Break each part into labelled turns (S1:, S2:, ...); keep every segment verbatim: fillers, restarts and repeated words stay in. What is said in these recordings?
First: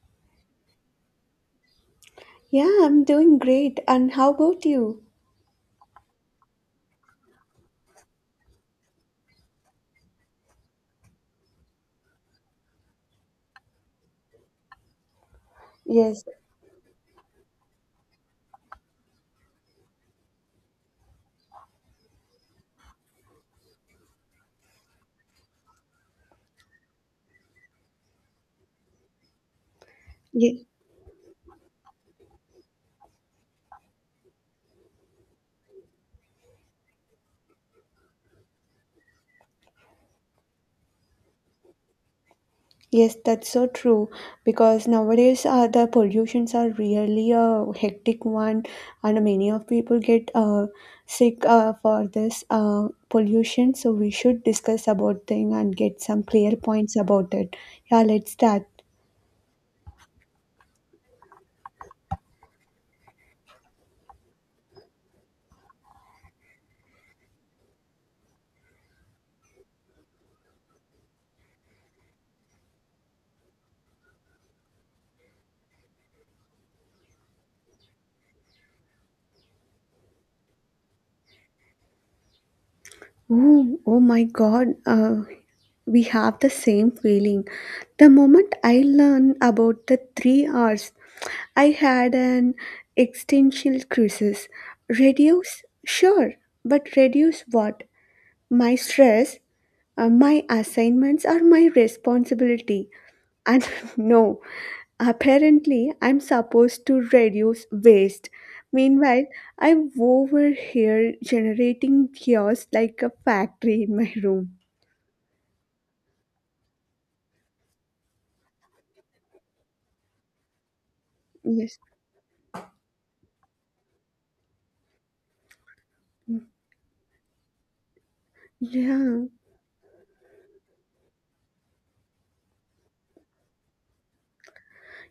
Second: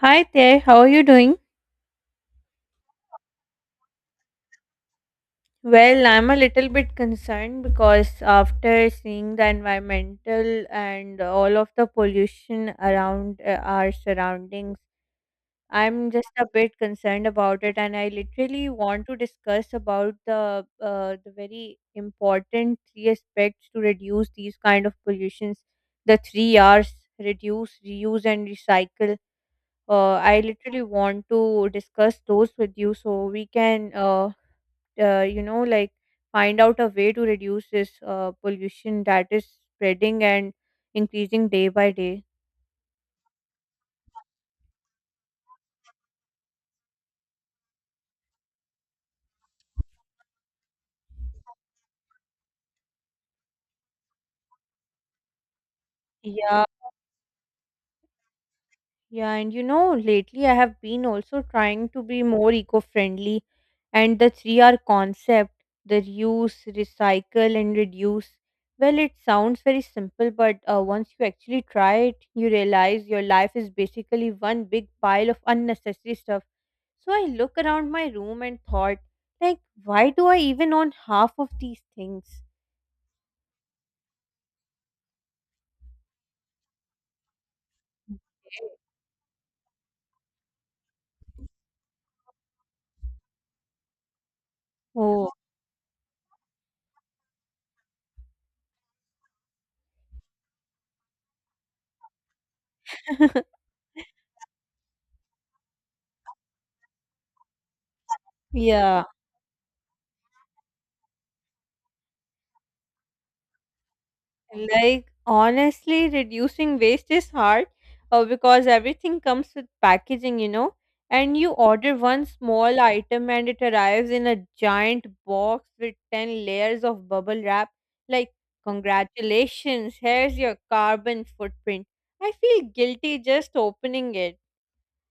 S1: Hi there, how are you doing?
S2: Yeah, I'm doing great. And how about you?
S1: Well, I'm a little bit concerned because after seeing the environmental and all of the pollution around uh, our surroundings, I'm
S2: Yes,
S1: just a bit concerned about it, and I literally want to discuss about the uh, the very important three aspects to reduce these kind of pollutions. The three R's: reduce, reuse, and recycle. Uh, I
S2: ye-
S1: literally want to discuss those with you so we can uh, uh, you know like find out a way to reduce this uh, pollution that is spreading and increasing day by day.
S2: yes, that's so true. Because nowadays, uh, the pollutions are really a hectic one, and many of people get uh, sick uh, for this uh, pollution. So we should discuss about thing and get some clear
S1: Yeah.
S2: points about it. Yeah, let's start.
S1: Yeah, and you know, lately I have been also trying to be more eco-friendly and the three R concept, the reuse, recycle and reduce. Well, it sounds very simple, but uh, once you actually try it, you realize your life is basically one big pile of unnecessary stuff. So I look around my room and thought, like, why do I even own half of these things?
S2: Oh, oh my God. Uh, We have the same feeling. The moment I learned about the three R's, I had an existential crisis.
S1: Oh,
S2: Reduce? Sure, but reduce what? My stress, uh, my assignments, or my responsibility? And no, apparently I'm supposed to reduce waste.
S1: yeah.
S2: Meanwhile, I'm over here generating chaos like a factory in my room.
S1: Like, honestly, reducing waste is hard uh, because everything comes with packaging, you know. And you
S2: Yes.
S1: order one small item and it arrives in a giant box with ten layers of bubble wrap. Like,
S2: Yeah.
S1: congratulations, here's your carbon footprint. I feel guilty just opening it.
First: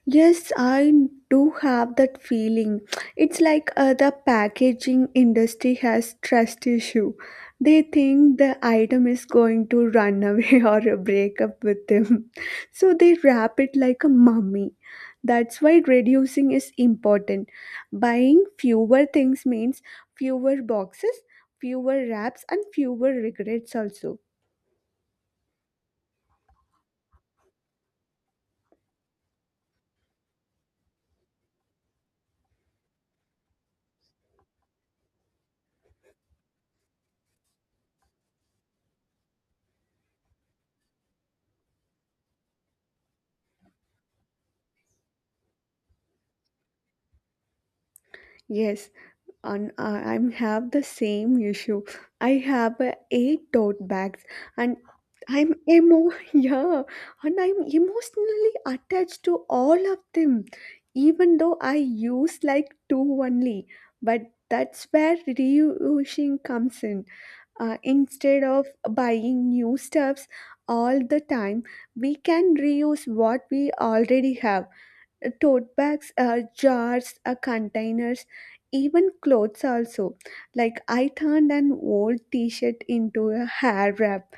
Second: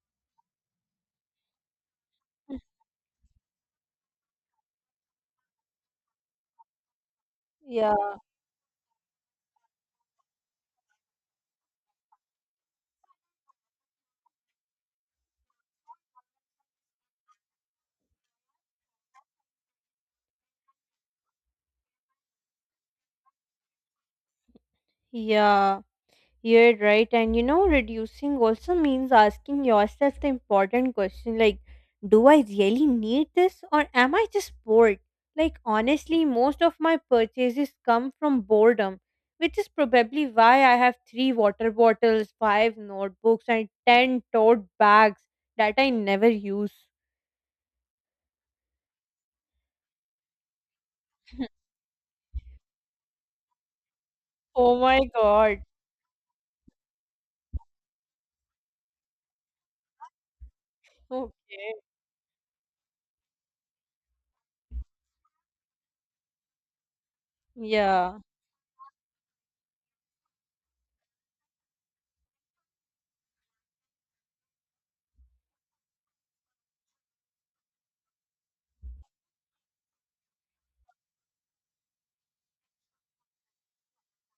S2: Yes, I do have that feeling. It's like uh, the packaging industry has trust issue. They
S1: Yeah.
S2: think the item is going to run away or break up with them. So they wrap it like a mummy. That's why reducing is important. Buying fewer things means fewer boxes, fewer wraps and fewer regrets also.
S1: Yeah. You're right. And you know, reducing also means asking yourself the important question like, do I really need this or am I just bored? Like, honestly, most of my purchases come from boredom, which is probably why I have three water bottles, five notebooks, and ten tote bags that I never use.
S2: Yes, and uh, I have the same issue. I have uh, eight tote bags, and
S1: Oh my
S2: I'm
S1: god.
S2: emo yeah, and I'm emotionally attached to all of them, even though
S1: Okay.
S2: I use like two only. But that's where reusing comes in. Uh,
S1: Yeah.
S2: instead of buying new stuffs all the time, we can reuse what we already have, tote bags, uh, jars, uh, containers, even clothes also, like I turned an old t-shirt into a hair wrap.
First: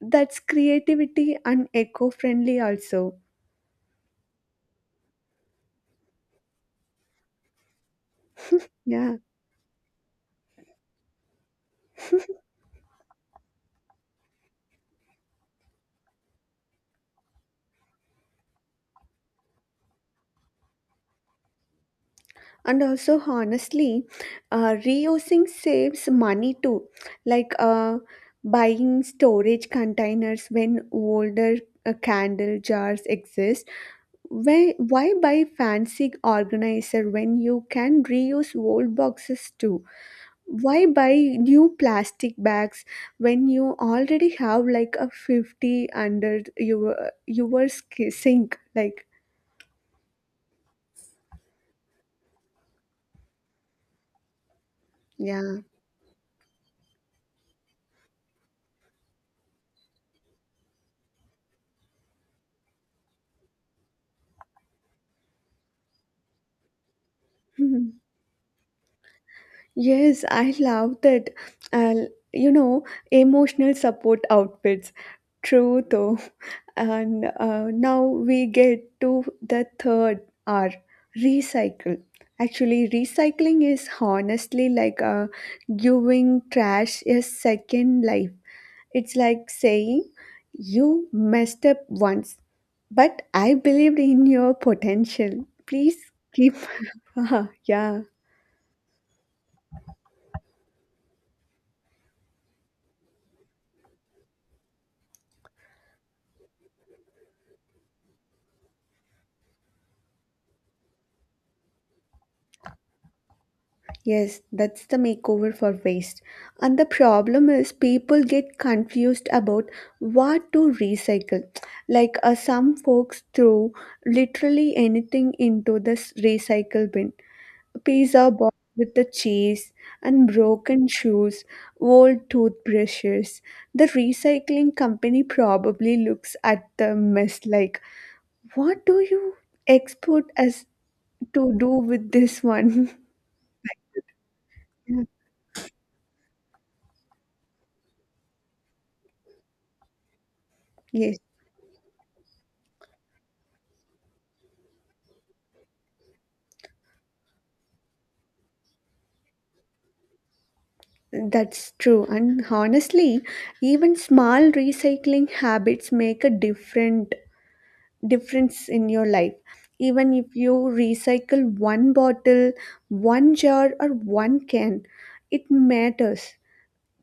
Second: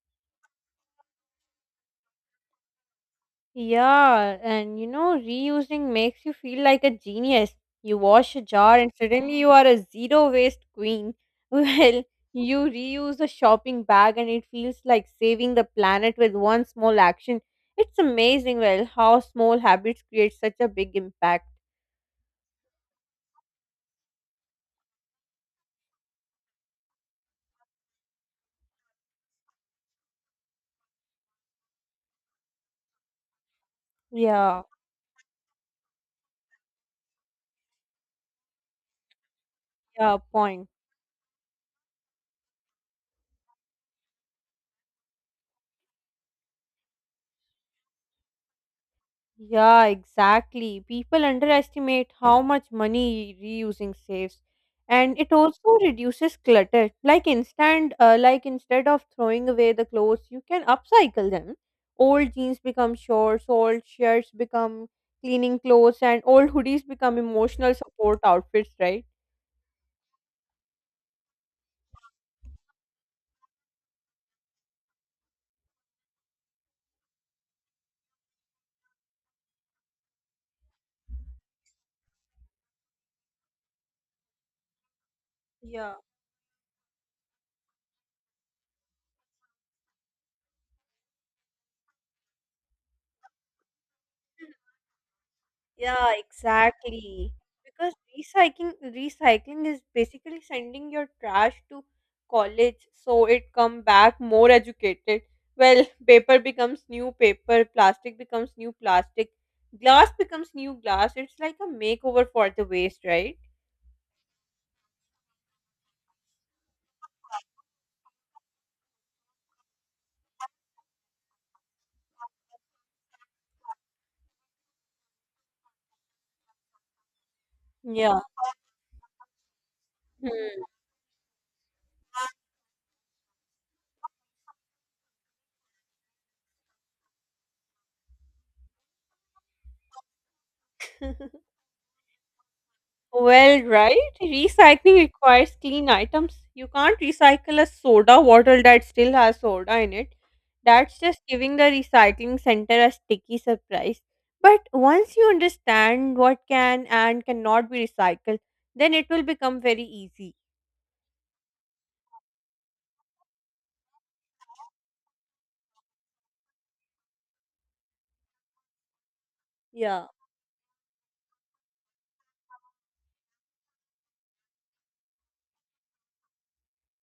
S2: That's creativity and eco-friendly also.
S1: Yeah, and you know, reusing makes you feel like a genius. You wash a jar and
S2: Yeah.
S1: suddenly you are a zero waste queen. Well, you reuse a shopping bag and it feels like saving the planet with one small action. It's amazing, well, how small habits create such a big impact.
S2: And also honestly, uh, reusing saves money too, like uh, buying storage containers when older, uh, candle jars exist.
S1: Yeah,
S2: Why, why buy fancy organizer when you can reuse old boxes too?
S1: yeah, point.
S2: Why buy new plastic bags when you already have like a fifty under your your sk- sink, like,
S1: Yeah, exactly. People underestimate how much money reusing saves. And it
S2: yeah.
S1: also reduces clutter. Like instant uh, like Instead of throwing away the clothes, you can upcycle them. Old jeans become shorts, old shirts become cleaning clothes, and old hoodies become emotional
S2: Mhm.
S1: support outfits, right?
S2: Yes, I love that. Uh, you know, emotional support outfits. True though. And uh, now we get to the third R, recycle. Actually recycling is honestly like, uh,
S1: Yeah.
S2: giving trash a second life. It's like saying, you messed up once but I believed in your potential. Please
S1: Yeah,
S2: keep.
S1: exactly. Because
S2: Yeah.
S1: recycling recycling is basically sending your trash to college so it come back more educated. Well, paper becomes new paper, plastic becomes new plastic, glass becomes new glass. It's like a makeover for the waste, right?
S2: Yes, that's the makeover for waste. And the problem is people get confused about what to recycle. Like, uh, some folks throw literally anything into this recycle bin.
S1: Yeah.
S2: Pizza box with the cheese and
S1: Hmm.
S2: broken shoes, old toothbrushes. The recycling company probably looks at the mess like, what do you export us to do with this one?
S1: Well, right? Recycling
S2: Yeah.
S1: requires clean items. You can't recycle a soda bottle that still has soda in it. That's
S2: Yes.
S1: just giving the recycling center a sticky surprise. But once you understand what can and cannot be recycled, then it will become very easy.
S2: That's true. And honestly, even small recycling habits make a different difference in your life.
S1: Yeah.
S2: Even if you recycle one bottle, one jar, or one can, it matters.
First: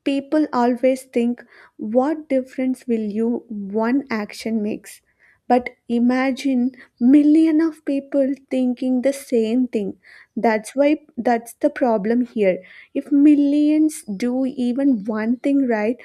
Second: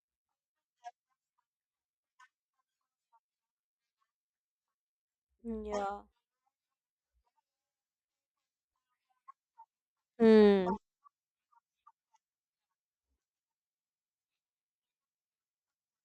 S2: People always think, what difference will you one action makes? But
S1: Yeah.
S2: imagine million of people thinking the same thing. That's
S1: Hmm.
S2: why that's the problem here. If millions do even one thing right,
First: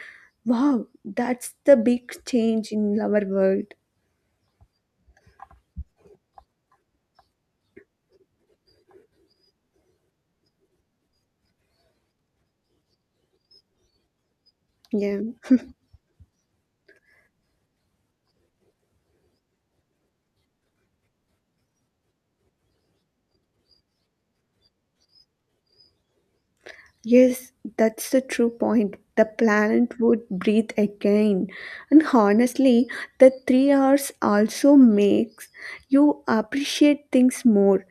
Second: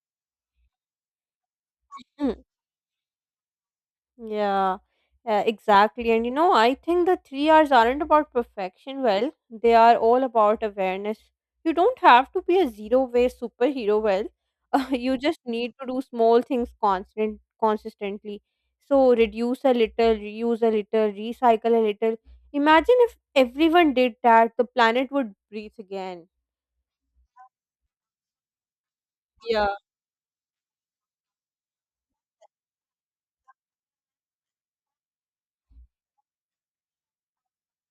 S2: wow, that's the big change in our world.
S1: Yeah, uh, exactly. And you know, I think the three R's aren't about perfection. Well, they are all about awareness. You don't have to be a zero waste superhero. Well, uh, you
S2: Yeah.
S1: just need to do small things constant consistently. So reduce a little, reuse a little, recycle a little. Imagine if everyone did that, the planet would breathe again.
S2: Yes, that's the true point. The
S1: Yeah,
S2: planet would breathe again. And honestly, the three hours also makes you appreciate things more.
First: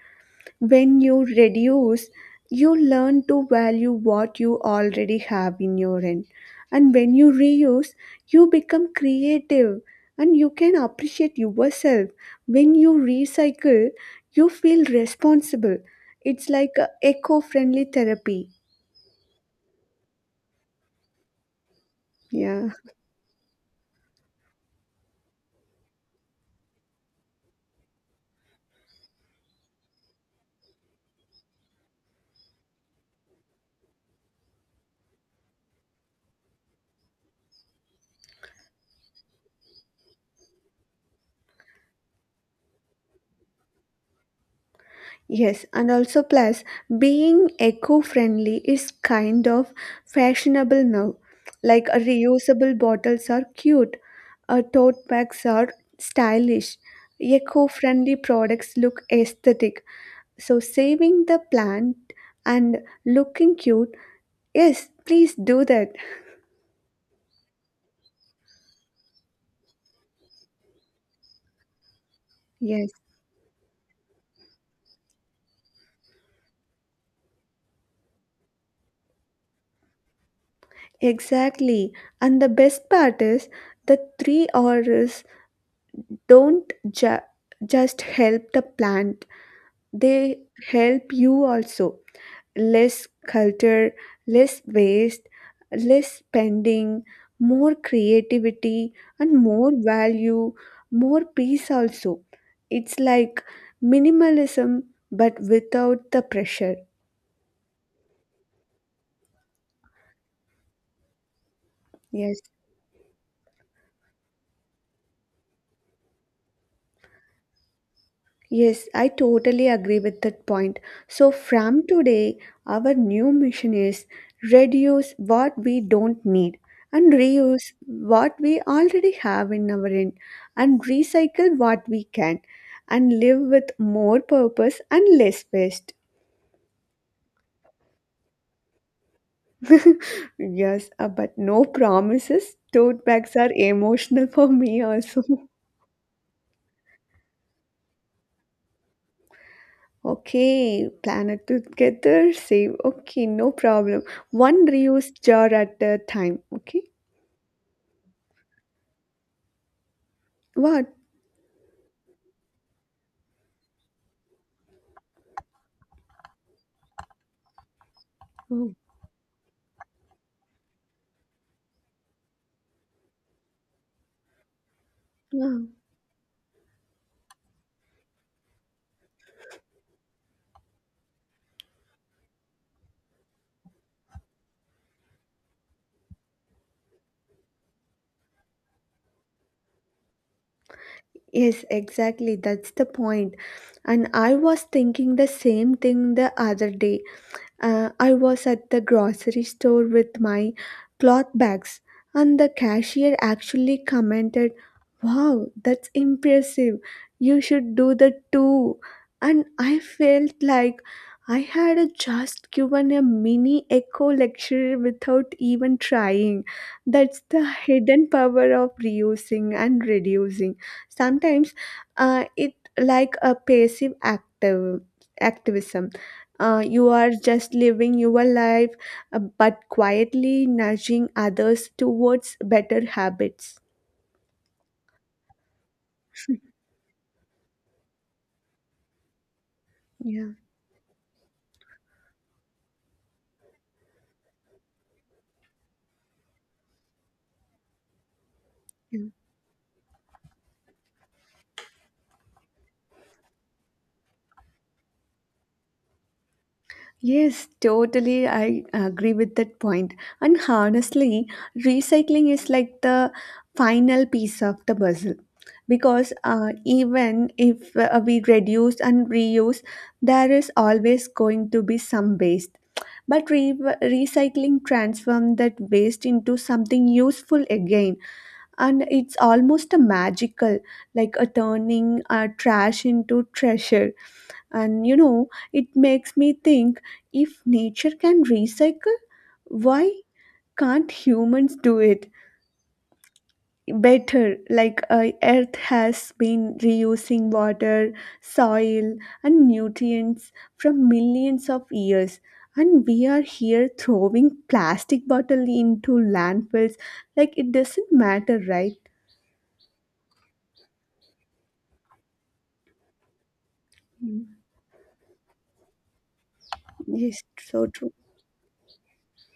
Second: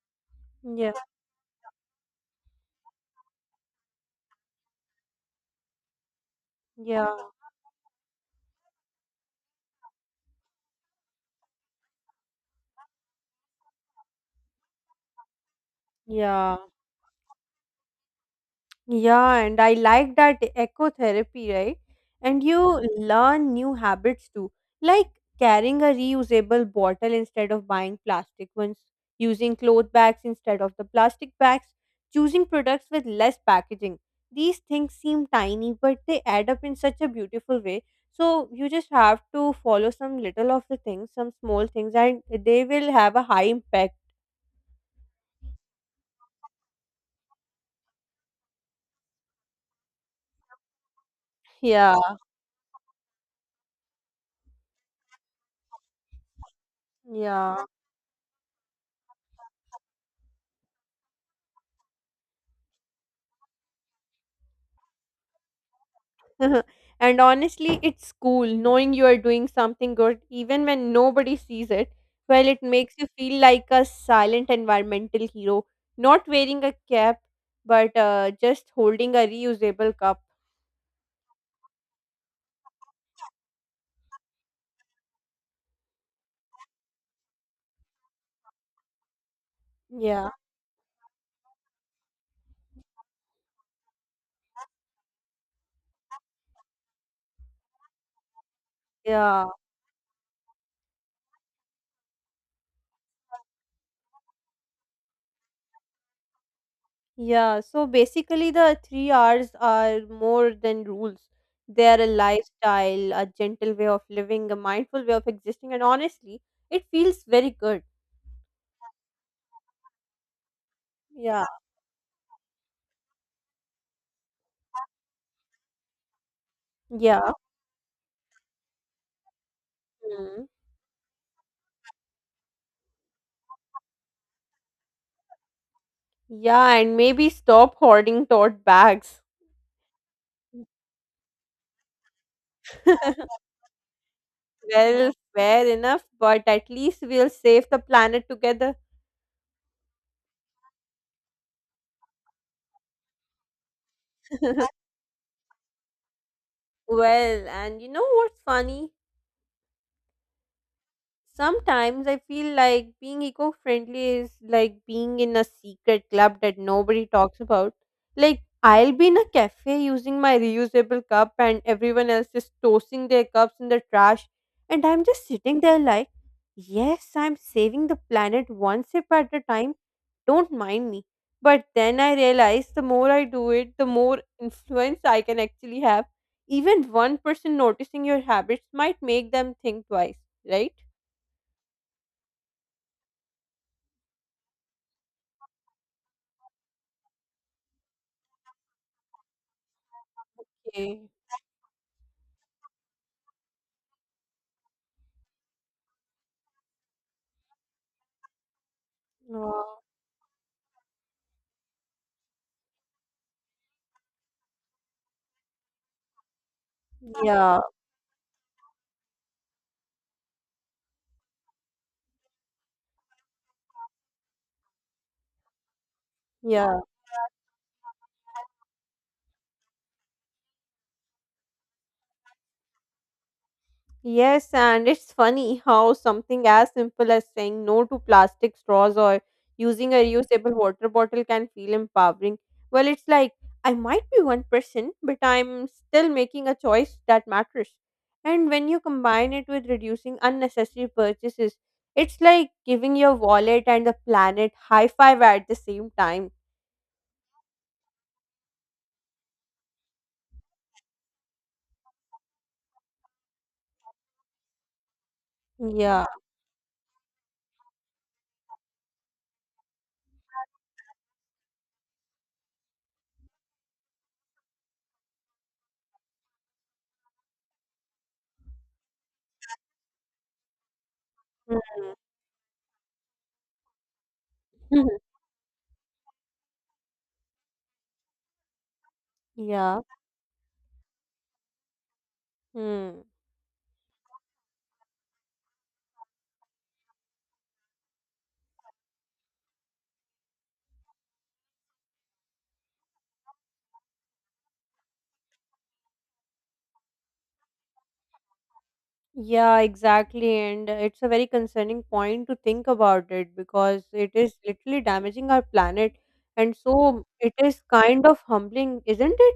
S1: yeah,
S2: When you reduce, you learn to value what you already have in your end. And when
S1: yeah,
S2: you reuse, you become creative and you can appreciate yourself. When you recycle, you feel responsible. It's
S1: yeah.
S2: like eco friendly therapy.
S1: Yeah, and I like that eco therapy, right? And
S2: Yeah.
S1: you learn new habits too, like carrying a reusable bottle instead of buying plastic ones, using cloth bags instead of the plastic bags, choosing products with less packaging. These things seem tiny, but they add up in such a beautiful way. So you just have to follow some little of the things, some small things, and they will have a high impact.
S2: Yes, and also plus being eco-friendly is kind of fashionable now. Like,
S1: Yeah,
S2: uh, reusable bottles are cute, uh, tote bags are stylish,
S1: yeah.
S2: eco-friendly products look aesthetic. So saving the plant and looking cute, yes, please do that.
S1: And honestly, it's cool knowing you are doing something good even when nobody sees it. Well, it
S2: Yes,
S1: makes you feel like a silent environmental hero, not wearing a cap, but uh, just holding a reusable cup.
S2: exactly. And the best part is the three R's don't ju- just help the plant,
S1: Yeah,
S2: they help you also, less culture, less waste, less spending, more creativity, and
S1: yeah,
S2: more value, more peace also. It's like minimalism but without the pressure.
S1: yeah. So basically, the three R's are more than rules. They are a
S2: Yes.
S1: lifestyle, a gentle way of living, a mindful way of existing, and honestly, it feels very good.
S2: Yes, I totally agree with that point. So,
S1: Yeah,
S2: from today, our new mission is reduce what we don't need and
S1: yeah.
S2: reuse what we already have in our end and recycle what we can and live with more purpose and less waste.
S1: Yeah, and maybe stop hoarding tote bags.
S2: Yes, uh, but no promises. Tote bags are emotional for me
S1: Well,
S2: also.
S1: fair enough, but at least we'll save the planet together.
S2: Okay, plan it together, save. Okay, no problem. One reused jar at a time. Okay,
S1: Well, and you know what's funny?
S2: what?
S1: Sometimes I feel like being eco friendly is like being in a secret club that nobody talks about. Like,
S2: Oh,
S1: I'll be in a cafe using my reusable cup, and everyone else is tossing their cups in the trash. And I'm just
S2: yeah.
S1: sitting there like, yes, I'm saving the planet one sip at a time. Don't mind me. But then I realize the more I do it, the more influence I can actually have. Even one person noticing your habits might make them think twice, right?
S2: Yes, exactly. That's the point. And I was thinking the same thing the other day. Uh, I was at the grocery store with my
S1: Okay.
S2: cloth bags, and the cashier actually commented, wow, that's impressive. You should do that too. And
S1: Wow.
S2: I felt like I had just given a mini echo lecture without even trying. That's the
S1: Yeah.
S2: hidden power of reusing and reducing. Sometimes, uh, it like a passive active activism, uh,
S1: Yeah.
S2: you are just living your life, uh, but quietly nudging others towards better habits.
S1: Yes, and it's funny how something as simple as saying no to plastic straws or using a
S2: Yeah.
S1: reusable water bottle can feel empowering. Well, it's like I might be one person, but I'm still making a choice that matters. And when you
S2: Yeah.
S1: combine it with reducing unnecessary purchases, it's like giving your wallet and the planet high five at the same time.
S2: Yes, totally. I agree with that point. And honestly, recycling is like the final piece of the puzzle
S1: Yeah.
S2: because uh, even if uh, we reduce and reuse, there is always going to be some waste. But re- recycling transforms that waste into something useful again, and it's almost a magical, like a
S1: Mhm.
S2: turning uh, trash into treasure. And you know it makes me think, if nature can recycle,
S1: Yeah.
S2: why can't humans do it
S1: Hmm.
S2: better? Like, uh, earth has been reusing water, soil, and nutrients from millions of years, and we are here throwing plastic bottle into landfills, like it doesn't matter, right?
S1: Yeah, exactly. And uh, it's a very concerning point to think about it because it is literally damaging our planet. And so
S2: Yes,
S1: it is
S2: so true.
S1: kind of humbling, isn't it?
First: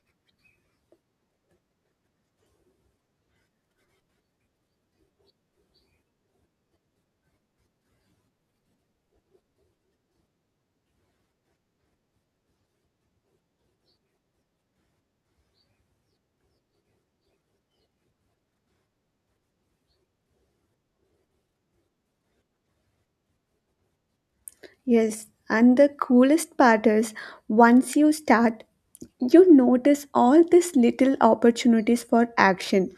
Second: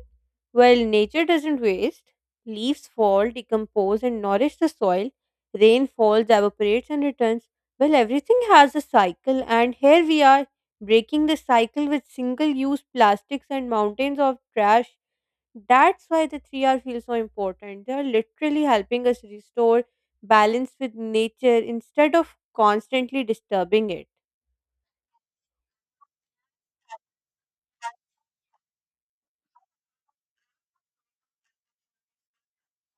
S1: Well, nature doesn't waste. Leaves fall, decompose, and nourish the soil. Rain falls, evaporates, and returns. Well, everything has a cycle, and here we are breaking the cycle with single use plastics and mountains of trash. That's why the three R feels so important. They are literally helping us restore balance with nature instead of constantly disturbing it.
S2: Yes, and the coolest part is once you start, you notice all these little opportunities for action.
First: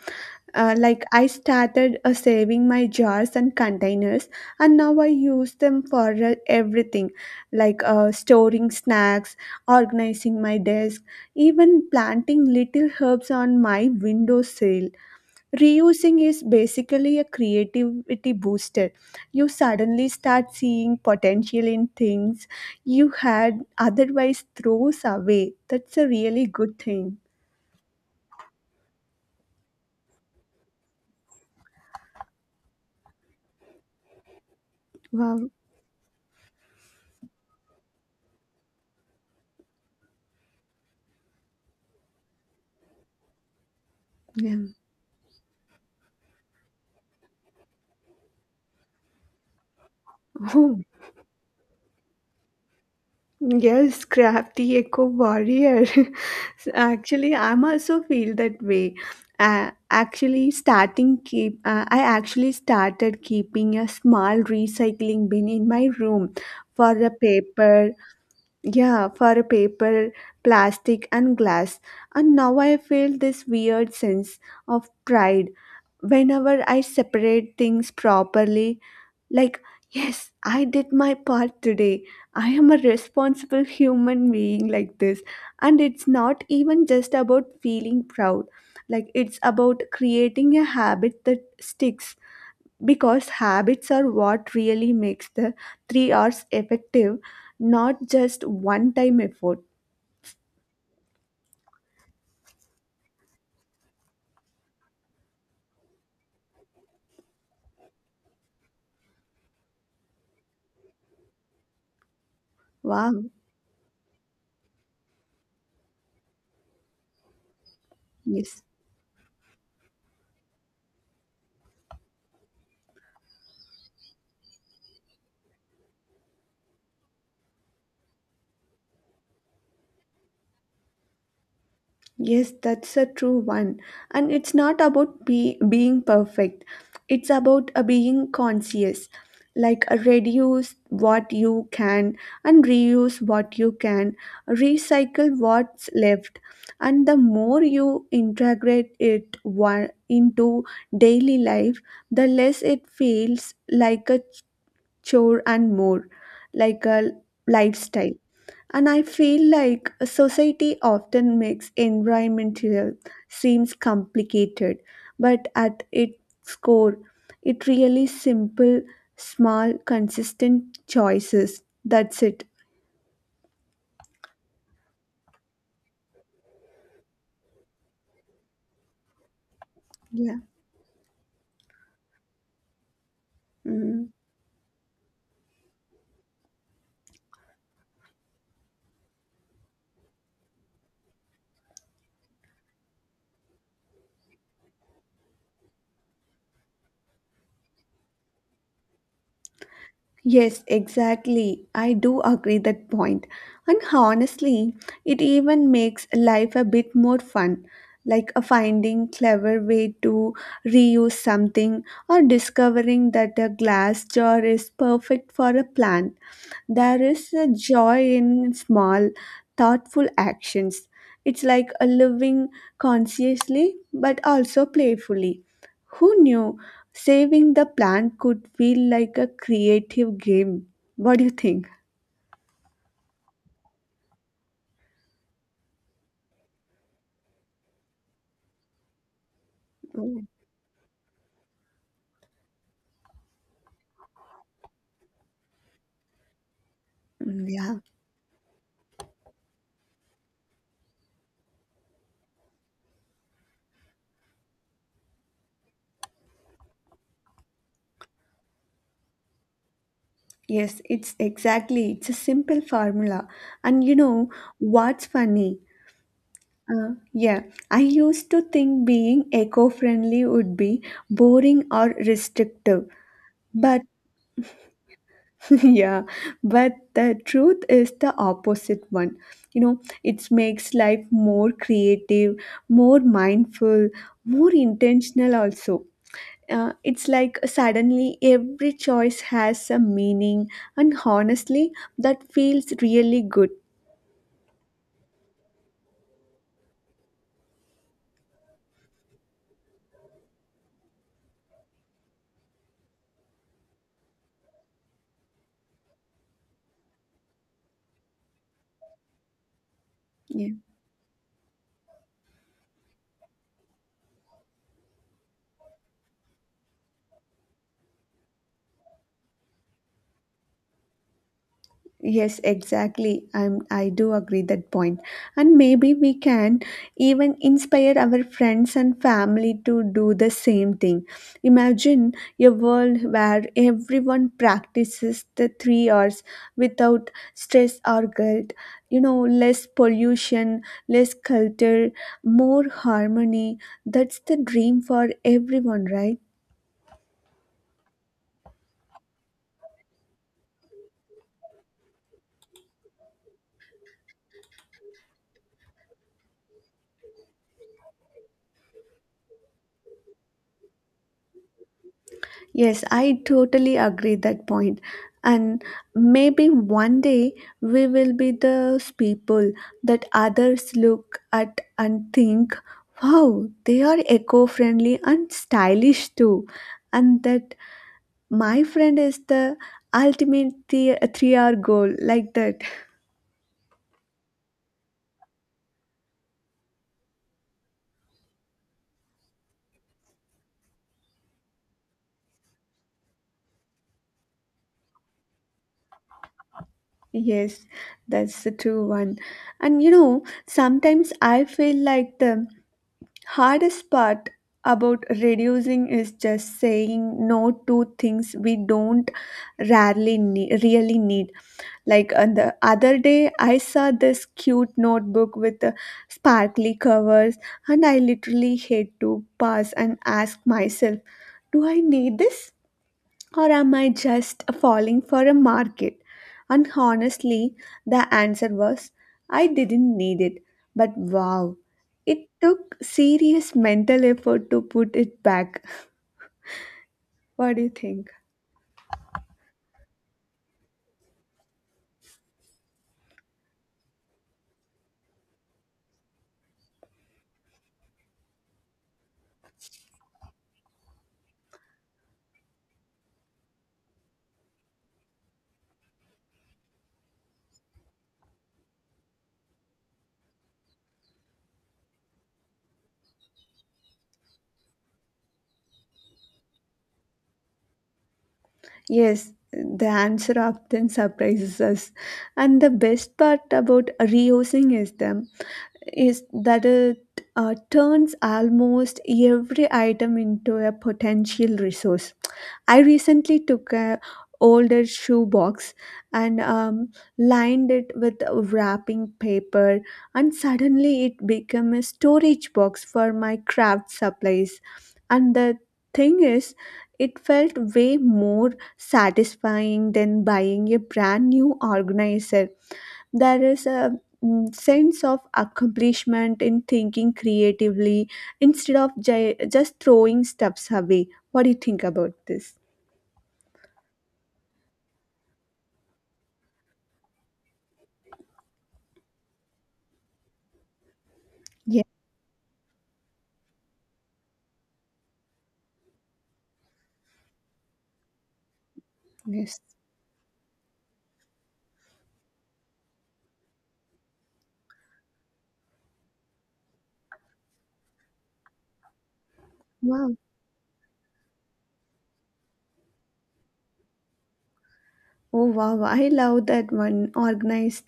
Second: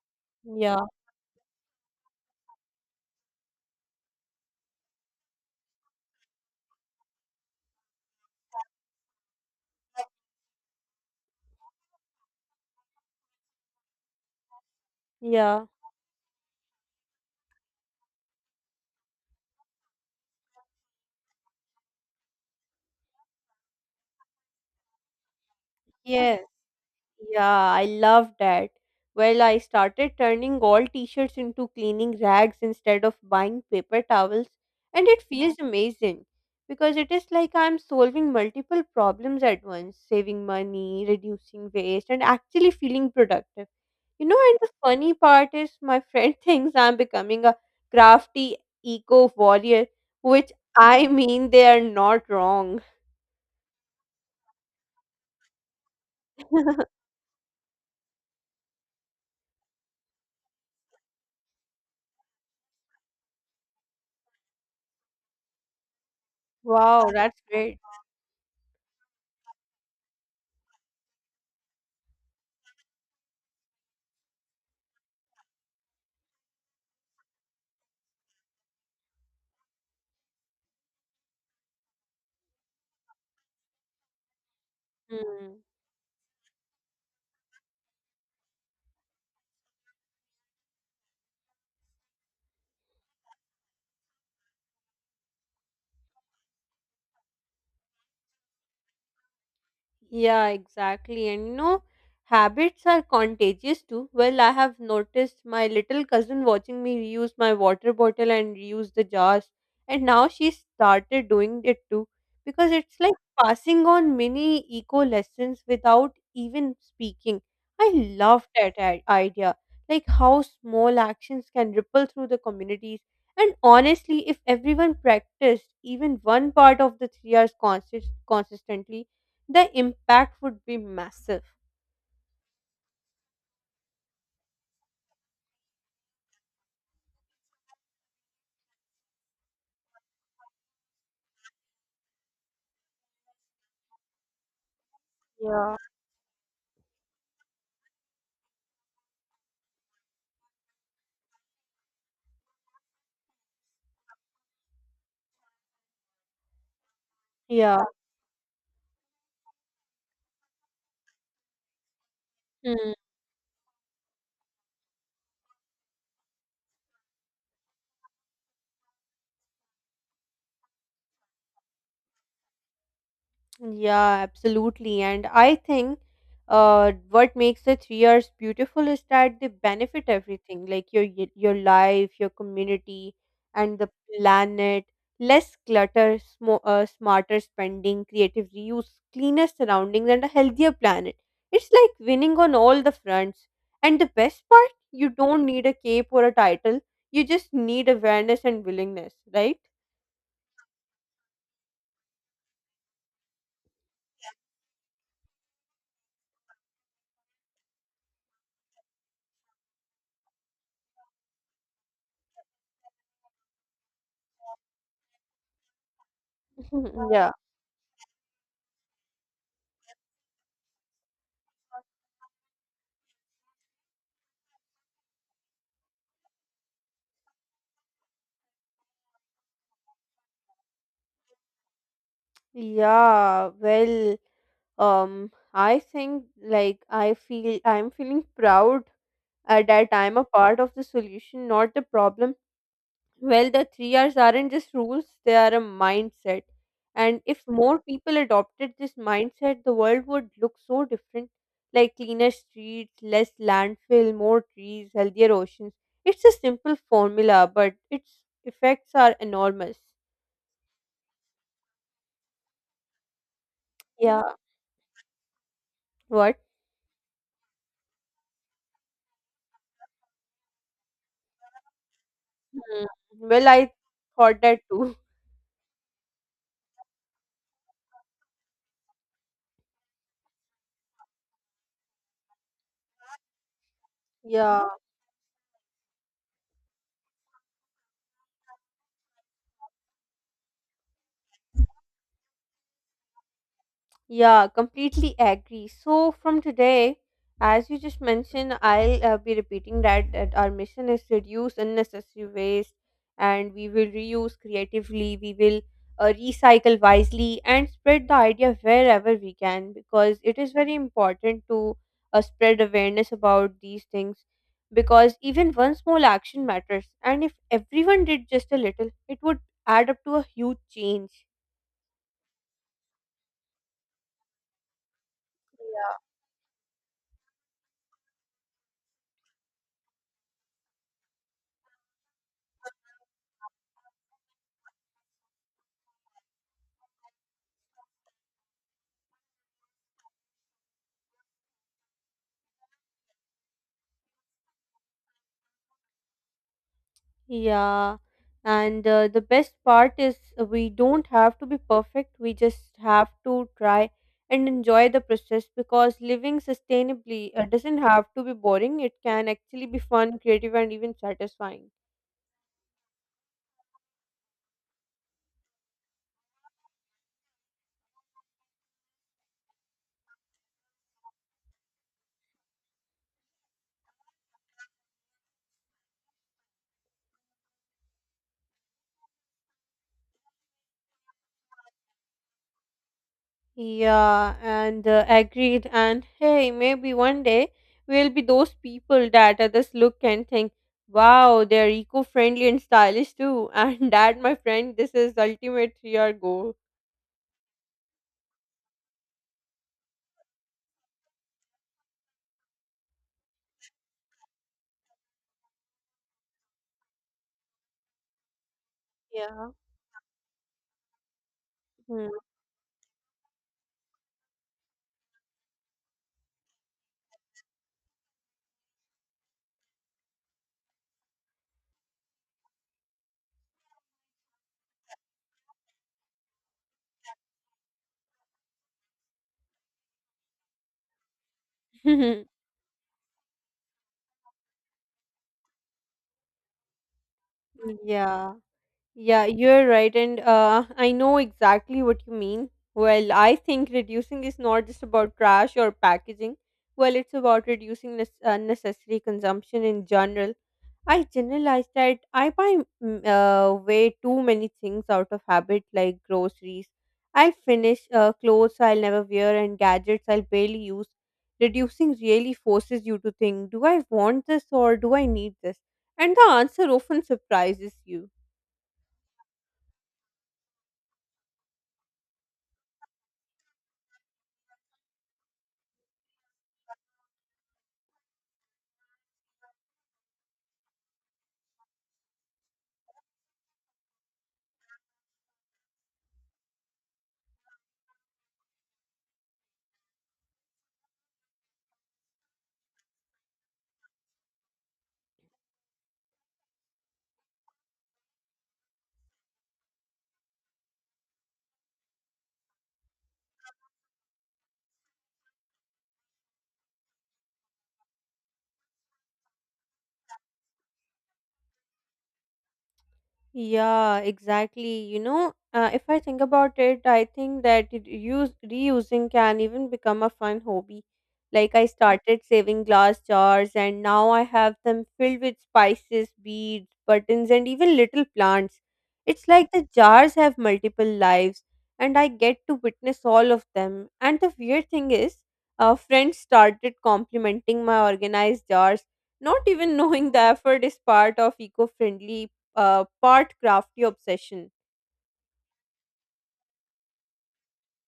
S2: Uh,
S1: Yeah,
S2: like, I started uh, saving my jars and containers, and now I use them for uh, everything, like uh, storing snacks, organizing my desk, even planting little herbs on my windowsill.
S1: yeah.
S2: Reusing is basically a creativity booster. You suddenly start seeing potential in things you had otherwise throws away. That's a
S1: Yes,
S2: really good thing.
S1: yeah, I love that. Well, I started turning all t shirts into cleaning rags instead of buying paper towels, and it
S2: Wow.
S1: feels amazing because it is like I'm solving multiple problems at once saving money, reducing waste, and actually feeling productive. You know,
S2: Yeah.
S1: and the funny part is my friend thinks I'm becoming a crafty eco warrior, which
S2: Oh,
S1: I mean they are not wrong.
S2: yes, crafty eco warrior. So actually, I'm also feel that way. Uh, actually, starting keep. Uh, I actually started keeping a small recycling bin in my room for
S1: Wow,
S2: the
S1: that's great.
S2: paper. Yeah, for paper, plastic, and glass. And now I feel this weird sense of pride whenever I separate things properly. Like, yes, I did my part today. I am a responsible human being like this.
S1: Hmm.
S2: And it's not even just about feeling proud, like, it's about creating a habit that sticks because habits are what really makes the three Rs effective, not just one time effort.
S1: Yeah, exactly. And you know, habits are contagious too. Well, I have noticed my little cousin watching me use my water bottle and use the jars, and now she started doing it too because it's
S2: Wow.
S1: like passing on mini eco lessons without even speaking. I love
S2: Yes.
S1: that i- idea, like how small actions can ripple through the communities. And honestly, if everyone practiced even one part of the three hours consist- consistently, the impact would be massive.
S2: Yes, that's a true one. And it's not about be- being perfect, it's about uh, being conscious. Like, uh, reduce what you can and reuse what you can, recycle
S1: Yeah.
S2: what's left. And the more you integrate it one, into daily life, the less it feels like a chore and more like a
S1: Yeah.
S2: lifestyle. And I feel like a society often makes environmental
S1: Hmm.
S2: seems complicated, but at its core, it really simple, small, consistent choices. That's it.
S1: Yeah, absolutely. And I think uh, what makes the three R's beautiful is that they benefit
S2: Yeah.
S1: everything, like your y- your life, your community, and the
S2: Mhm.
S1: planet. Less clutter, sm- uh, smarter spending, creative reuse, cleaner surroundings, and a healthier planet. It's like winning on all the fronts. And the best part, you don't need a cape or a title. You just need awareness and willingness, right?
S2: Yes, exactly. I do agree that point. And honestly, it even makes life a bit more fun, like a finding clever way to reuse something or discovering that a glass jar is perfect for a plant. There is
S1: Yeah.
S2: a joy in small, thoughtful actions. It's like a living consciously but also playfully. Who knew saving the plant could feel like a creative game? What do you think?
S1: Yeah. Well. um I think like i feel I'm feeling proud uh, that I'm
S2: Oh.
S1: a part of the solution, not the problem. Well, the three r's aren't just rules, they are a mindset, and if
S2: Mm,
S1: more
S2: yeah,
S1: people adopted this mindset the world would look so different, like cleaner streets, less landfill, more trees, healthier oceans. It's a simple formula, but its effects are enormous.
S2: yes, it's exactly. It's a simple formula. And you
S1: Yeah.
S2: know what's funny?
S1: What?
S2: Uh, yeah, I used to think being eco-friendly would be boring or
S1: Hmm.
S2: restrictive.
S1: Well, I
S2: But
S1: thought that too.
S2: yeah, but the truth is the opposite one. You know it makes life more creative, more mindful, more
S1: Yeah.
S2: intentional also. Uh, it's like suddenly every choice has a meaning, and honestly that feels really good.
S1: Yeah, completely agree. So from today, as you just mentioned, I'll uh, be repeating that that our mission is reduce unnecessary waste, and we will reuse creatively. We will uh, recycle wisely and spread the idea wherever we can because it
S2: Yeah.
S1: is very important to uh, spread awareness about these things because even one small action matters, and if everyone did just a little, it would add up to a huge change.
S2: Yes, exactly. I'm, I do agree that point. And maybe we can even inspire our friends and family to do the same thing. Imagine a world where everyone practices the three R's without stress or guilt. You know, less pollution, less culture, more harmony. That's the dream for everyone, right?
S1: Yeah, and uh, the best part is uh, we don't have to be perfect. We just have to try and enjoy the process because living sustainably uh, doesn't have to be boring. It can actually be fun, creative, and even satisfying.
S2: Yes, I totally agree that point. And maybe one day we will be those people that others look at and think, wow, they are eco friendly and stylish too. And that my friend is the ultimate the- three hour goal, like that.
S1: Yeah, and uh, agreed. And hey, maybe one day we'll be those people that others look and think, wow, they're eco-friendly and stylish too. And that, my friend, this is ultimate your goal.
S2: Yes, that's the true one. And you know, sometimes I feel like the hardest part about reducing is just saying no to things we don't
S1: Yeah.
S2: rarely need, really need, like on the other day I saw this cute notebook with uh, sparkly covers, and I literally had to pause and ask myself, do I need this or am I just falling for a market? And honestly, the answer was I didn't need it, but wow,
S1: Hmm.
S2: it took serious mental effort to put it back. What do you think?
S1: Yeah, yeah, you're right. And uh, I know exactly what you mean. Well, I think reducing is not just about trash or packaging. Well, it's about reducing nes- unnecessary consumption in general. I generalized that I buy mm, uh, way too many things out of habit, like groceries. I'll finish uh, clothes I'll never wear and gadgets I'll barely use. Reducing really forces you to think, do I want this or do I need this? And the answer often surprises you.
S2: Yes, the answer often surprises us. And the best part about reusing is them is that it uh, turns almost every item into a potential resource. I recently took a older shoebox and um, lined it with wrapping paper, and suddenly it became a storage box for my craft supplies. And the thing is, it felt way more satisfying than buying a brand new organizer. There is a mm, sense of accomplishment in thinking creatively instead of j- just throwing stuffs away. What do you think about this?
S1: Yeah, exactly. You know, uh, if I think about it, I think that it use reusing can even become a fun hobby. Like I
S2: Yes,
S1: started saving glass jars and now I have them filled with spices, beads, buttons, and even little plants. It's like
S2: yes.
S1: the jars have multiple lives and I get to witness all of them. And the weird thing is, uh, friends started complimenting my organized jars not even knowing
S2: Wow.
S1: the effort is part of eco-friendly uh, part crafty obsession.
S2: Oh wow, wow. I love that one organized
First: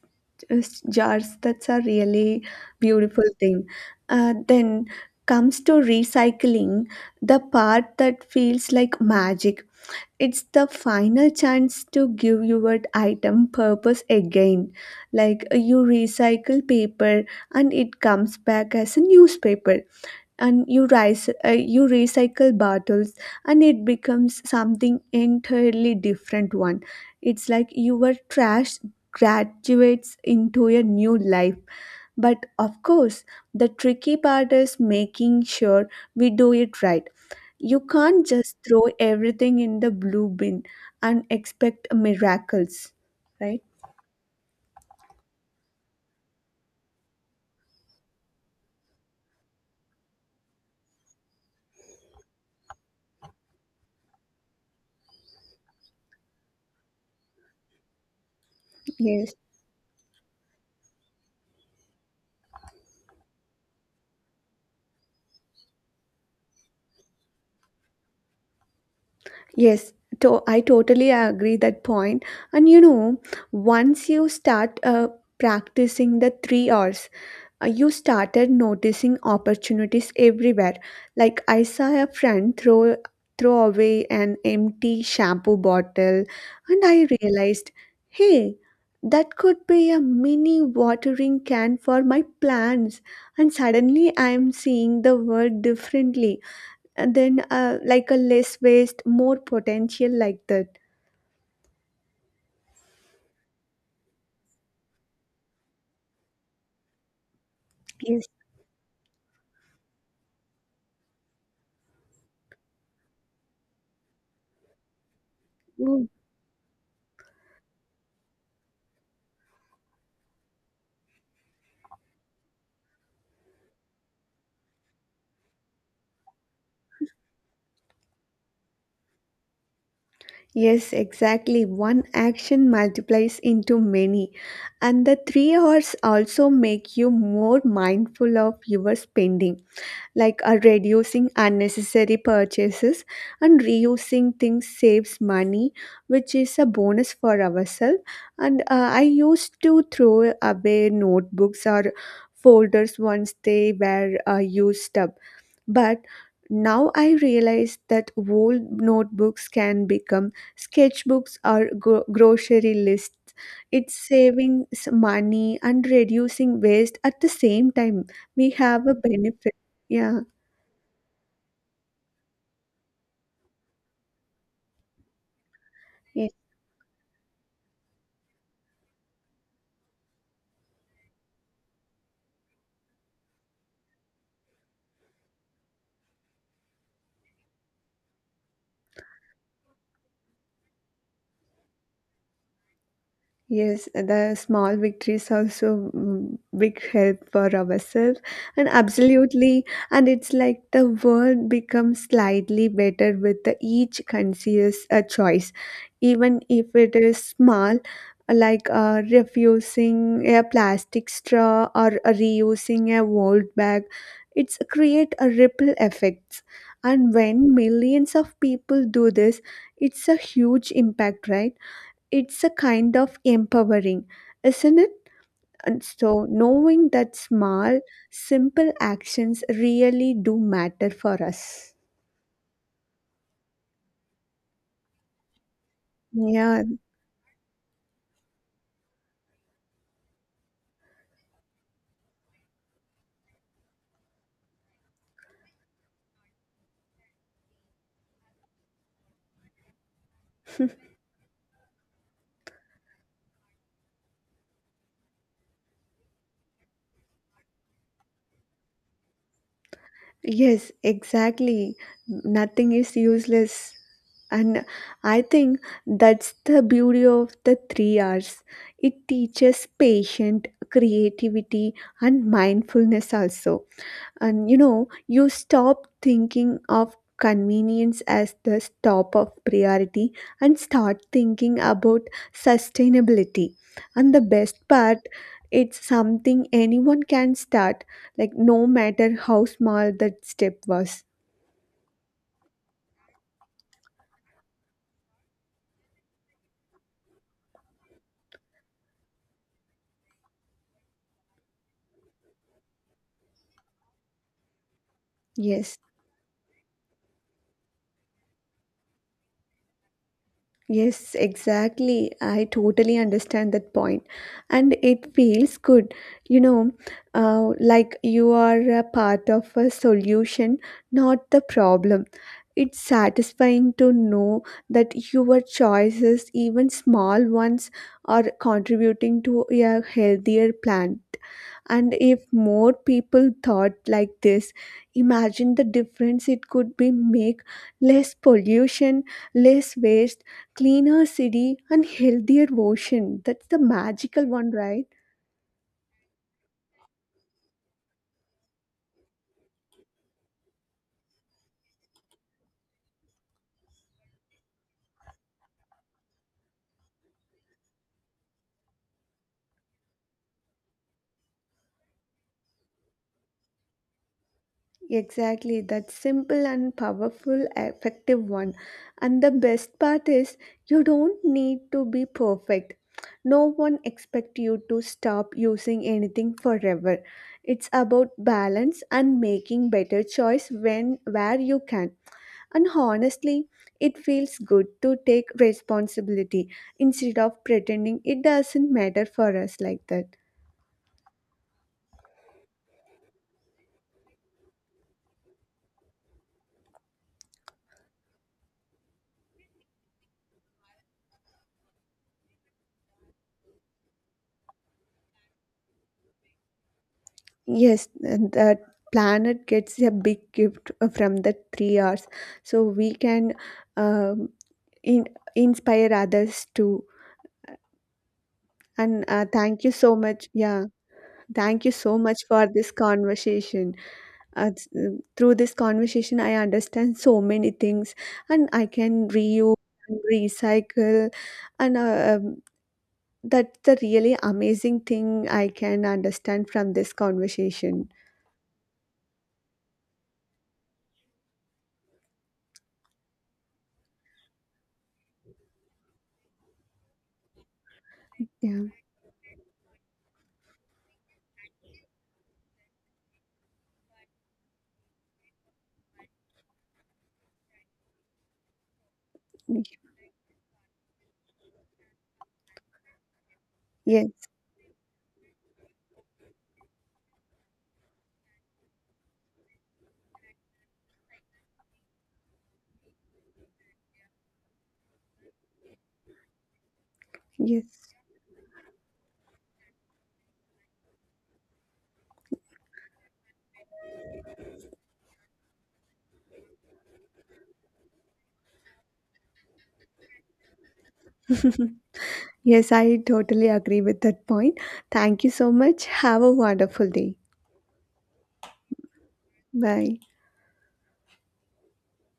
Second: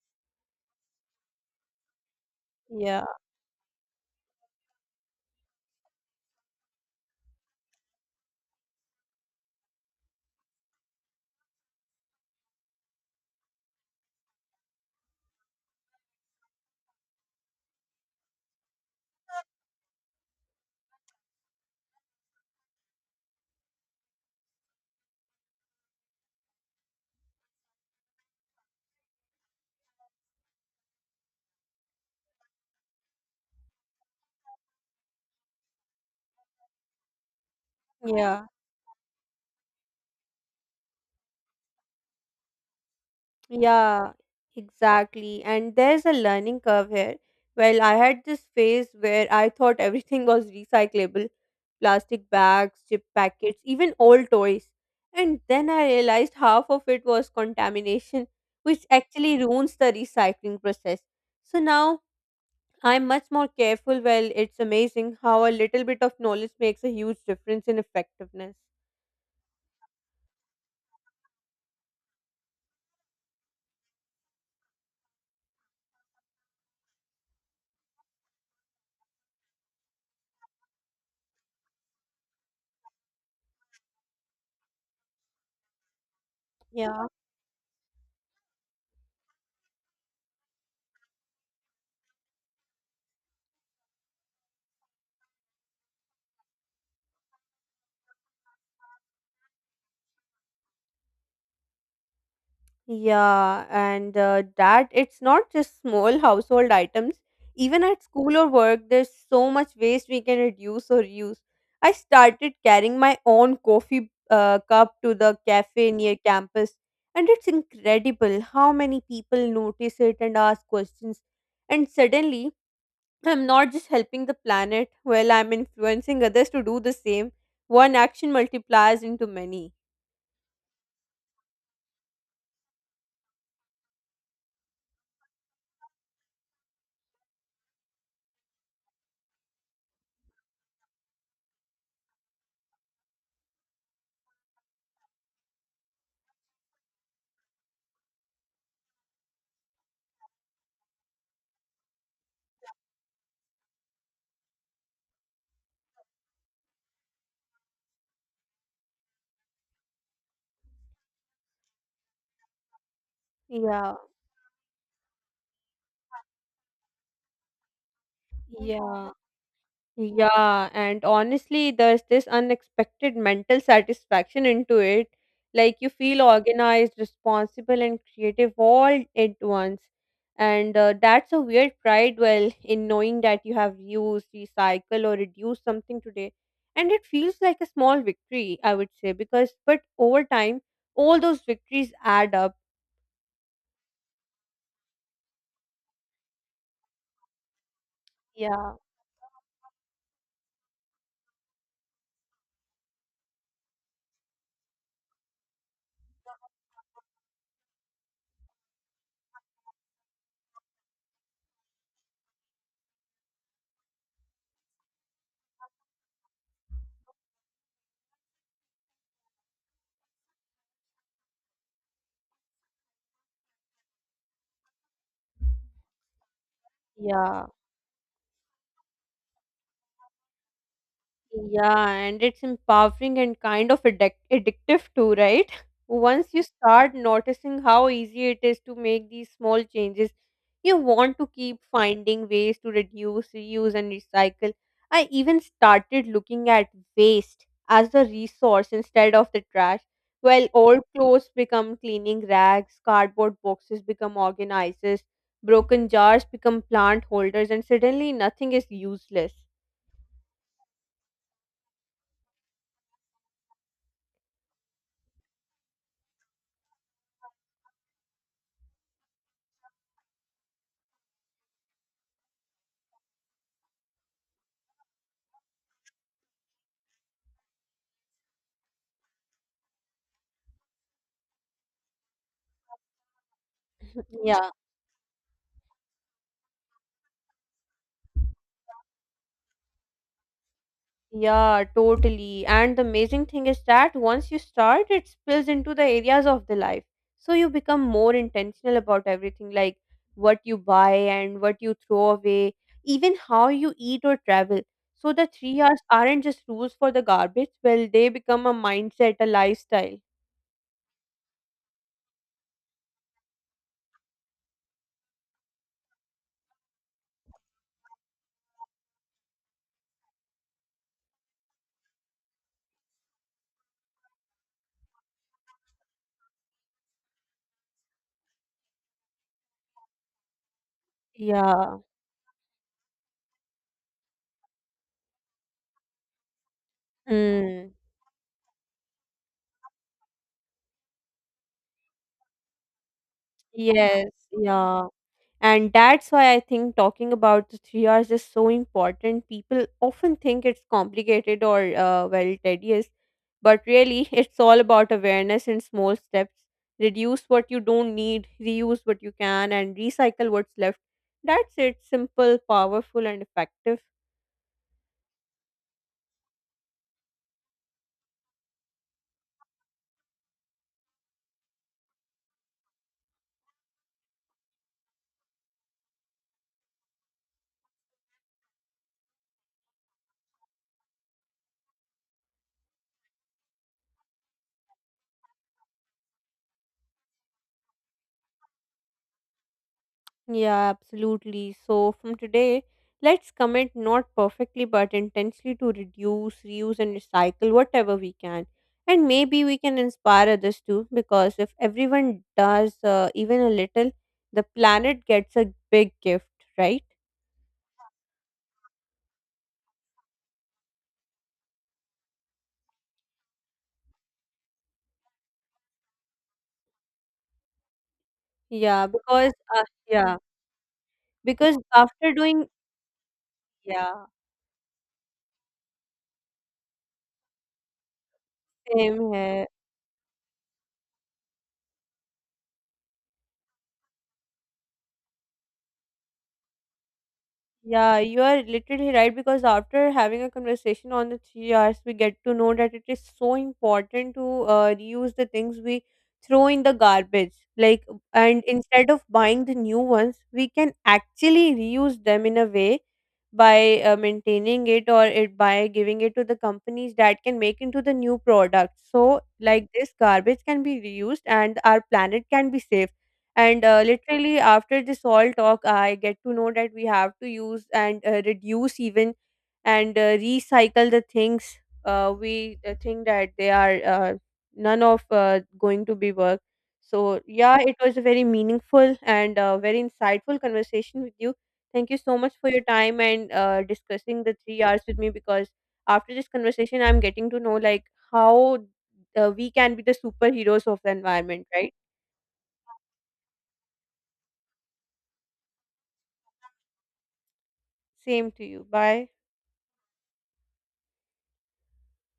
S2: uh, jars. That's a really
S1: Yeah,
S2: beautiful thing. Uh, then comes to recycling, the part that feels like magic. It's the final chance to give your item purpose again. Like uh, you recycle paper and it comes back as a newspaper, and you rice, uh, you recycle bottles and it becomes something entirely different one. It's like your trash graduates into a new life. But of course, the tricky part is making sure we do it right. You can't
S1: yeah,
S2: just throw everything in the blue bin and expect miracles, right?
S1: yeah, exactly. And there's a learning curve here. Well, I had this phase where I thought everything was recyclable plastic bags, chip packets, even old toys. And then I realized half of it was contamination, which
S2: Yes.
S1: actually ruins the recycling process. So now I'm much more careful. Well, it's amazing how a little bit of knowledge makes a huge difference in effectiveness.
S2: Yes, to- I totally agree that point. And you know, once you start uh, practicing the three R's, uh, you started noticing opportunities everywhere. Like I saw a friend throw throw away an empty shampoo bottle, and I
S1: Yeah.
S2: realized, hey, that could be a mini watering can for my plants. And suddenly, I am seeing the world differently. And then, uh, like a less waste, more potential, like that.
S1: Yeah, and uh, that it's not just small household items. Even at
S2: Yes.
S1: school or work, there's so much waste we can reduce or use. I started carrying my own coffee uh, cup to the cafe near campus, and it's incredible how many people notice it and ask questions. And suddenly, I'm not just helping the planet, well, I'm influencing others to do the same. One action multiplies into many.
S2: Yes, exactly. One action multiplies into many. And the three hours also make you more mindful of your spending, like uh, reducing unnecessary purchases and reusing things saves money, which is a bonus for ourselves. And uh, I used to throw away notebooks or folders once they were uh, used up, but now I realize that old notebooks can become sketchbooks or gro- grocery lists. It's
S1: Yeah,
S2: saving s- money and reducing waste at the same time. We have a
S1: yeah.
S2: benefit. Yeah.
S1: Yeah, and honestly, there's this unexpected mental satisfaction into it. Like you feel
S2: Yeah.
S1: organized, responsible, and creative all at once. And uh, that's a weird pride, well, in knowing that you have used, recycle, or reduce something today. And it feels like a small victory, I would say, because, but over time, all those victories add up.
S2: Yes, the small victories also mm, big help for ourselves, and
S1: Yeah,
S2: absolutely, and it's like the world becomes slightly better with the each conscious uh, choice, even if it is small, like uh, refusing a plastic straw or uh, reusing a old bag. It's create a ripple effects, and when millions of people do this, it's a huge impact, right? It's a kind of empowering, isn't it? And so, knowing that
S1: yeah.
S2: small, simple actions really do matter for us.
S1: Yeah, and it's empowering and kind of addic- addictive too, right? Once you
S2: Yeah,
S1: start noticing how easy it is to make these small changes, you want to keep finding ways to reduce, reuse, and recycle. I even started looking at waste as a resource instead of the trash. Well, old clothes become cleaning rags, cardboard boxes become organizers, broken jars become plant holders, and suddenly nothing is useless.
S2: yes, exactly. Nothing is useless. And I think that's the beauty of the three R's. It teaches patience, creativity, and mindfulness also. And you know, you stop thinking of convenience as the top of priority and start thinking about sustainability. And the
S1: Yeah.
S2: best part, it's something anyone can start, like no matter how small that step was.
S1: Yeah, totally. And the amazing thing is that once you start, it spills into the areas of the life. So you become more intentional about everything, like what you buy and what you throw away, even how you eat or travel. So the three
S2: Yes.
S1: Rs aren't just rules for the garbage, well, they become a mindset, a lifestyle.
S2: Yes, exactly. I totally understand that point. And it feels good, you know, uh, like you are a part of a solution, not the problem. It's satisfying to know that your choices, even small ones, are contributing to a healthier planet,
S1: Yeah.
S2: and if more people thought like this, imagine the difference it could be make.
S1: Mm.
S2: Less pollution, less waste, cleaner city and healthier ocean. That's the
S1: Yes.
S2: magical one, right?
S1: Yeah. And that's why I think talking about the three R's is so important. People often think it's complicated or, uh, well, tedious, but really it's all about awareness and small steps. Reduce what you don't need, reuse what you can, and recycle what's left. That's it. Simple, powerful, and effective.
S2: Exactly, that simple and powerful, effective one. And the best part is, you don't need to be perfect. No one expect you to stop using anything forever. It's about balance and making better choice when where you can. And honestly, it feels good to take responsibility instead of pretending it doesn't matter for us like that.
S1: Yeah, absolutely. So, from today, let's commit not perfectly but intensely to reduce, reuse, and recycle whatever we can. And maybe we can inspire others too, because if everyone does uh, even a little, the planet gets a big gift, right?
S2: Yes, and the planet gets a big gift uh, from the three hours, so we can um, in, inspire others too.
S1: Yeah,
S2: And uh,
S1: because
S2: thank
S1: uh,
S2: you so
S1: yeah,
S2: much. Yeah,
S1: because
S2: thank you so
S1: after
S2: much for
S1: doing
S2: this conversation.
S1: yeah,
S2: Uh, s- uh, through this conversation, I understand so many things, and I can
S1: same here.
S2: reuse and recycle, and uh, um, that's the really amazing thing I can understand from this conversation.
S1: Yeah, you are literally right because after having a conversation on the three hours, we get to know that it is so important to uh, reuse the things we throw in the garbage. Like, and
S2: Yeah.
S1: instead of buying the new ones, we can actually reuse them in a way by uh, maintaining it or it by giving it to the companies that can make into the new product. So, like this garbage can be reused and our planet can be saved and uh,
S2: Yes.
S1: literally after this all talk I get to know that we have to use and uh, reduce even and uh, recycle the things uh, we uh, think that they are uh, none of uh, going to be work. So yeah,
S2: Yes.
S1: it was a very meaningful and uh, very insightful conversation with you. Thank you so much for your time and uh, discussing the three hours with me, because after this conversation I'm getting to know like how uh, we can be the superheroes of the environment, right?
S2: Yes, I totally agree with that point. Thank you so much. Have a wonderful day.
S1: Same to you, bye.
S2: Bye.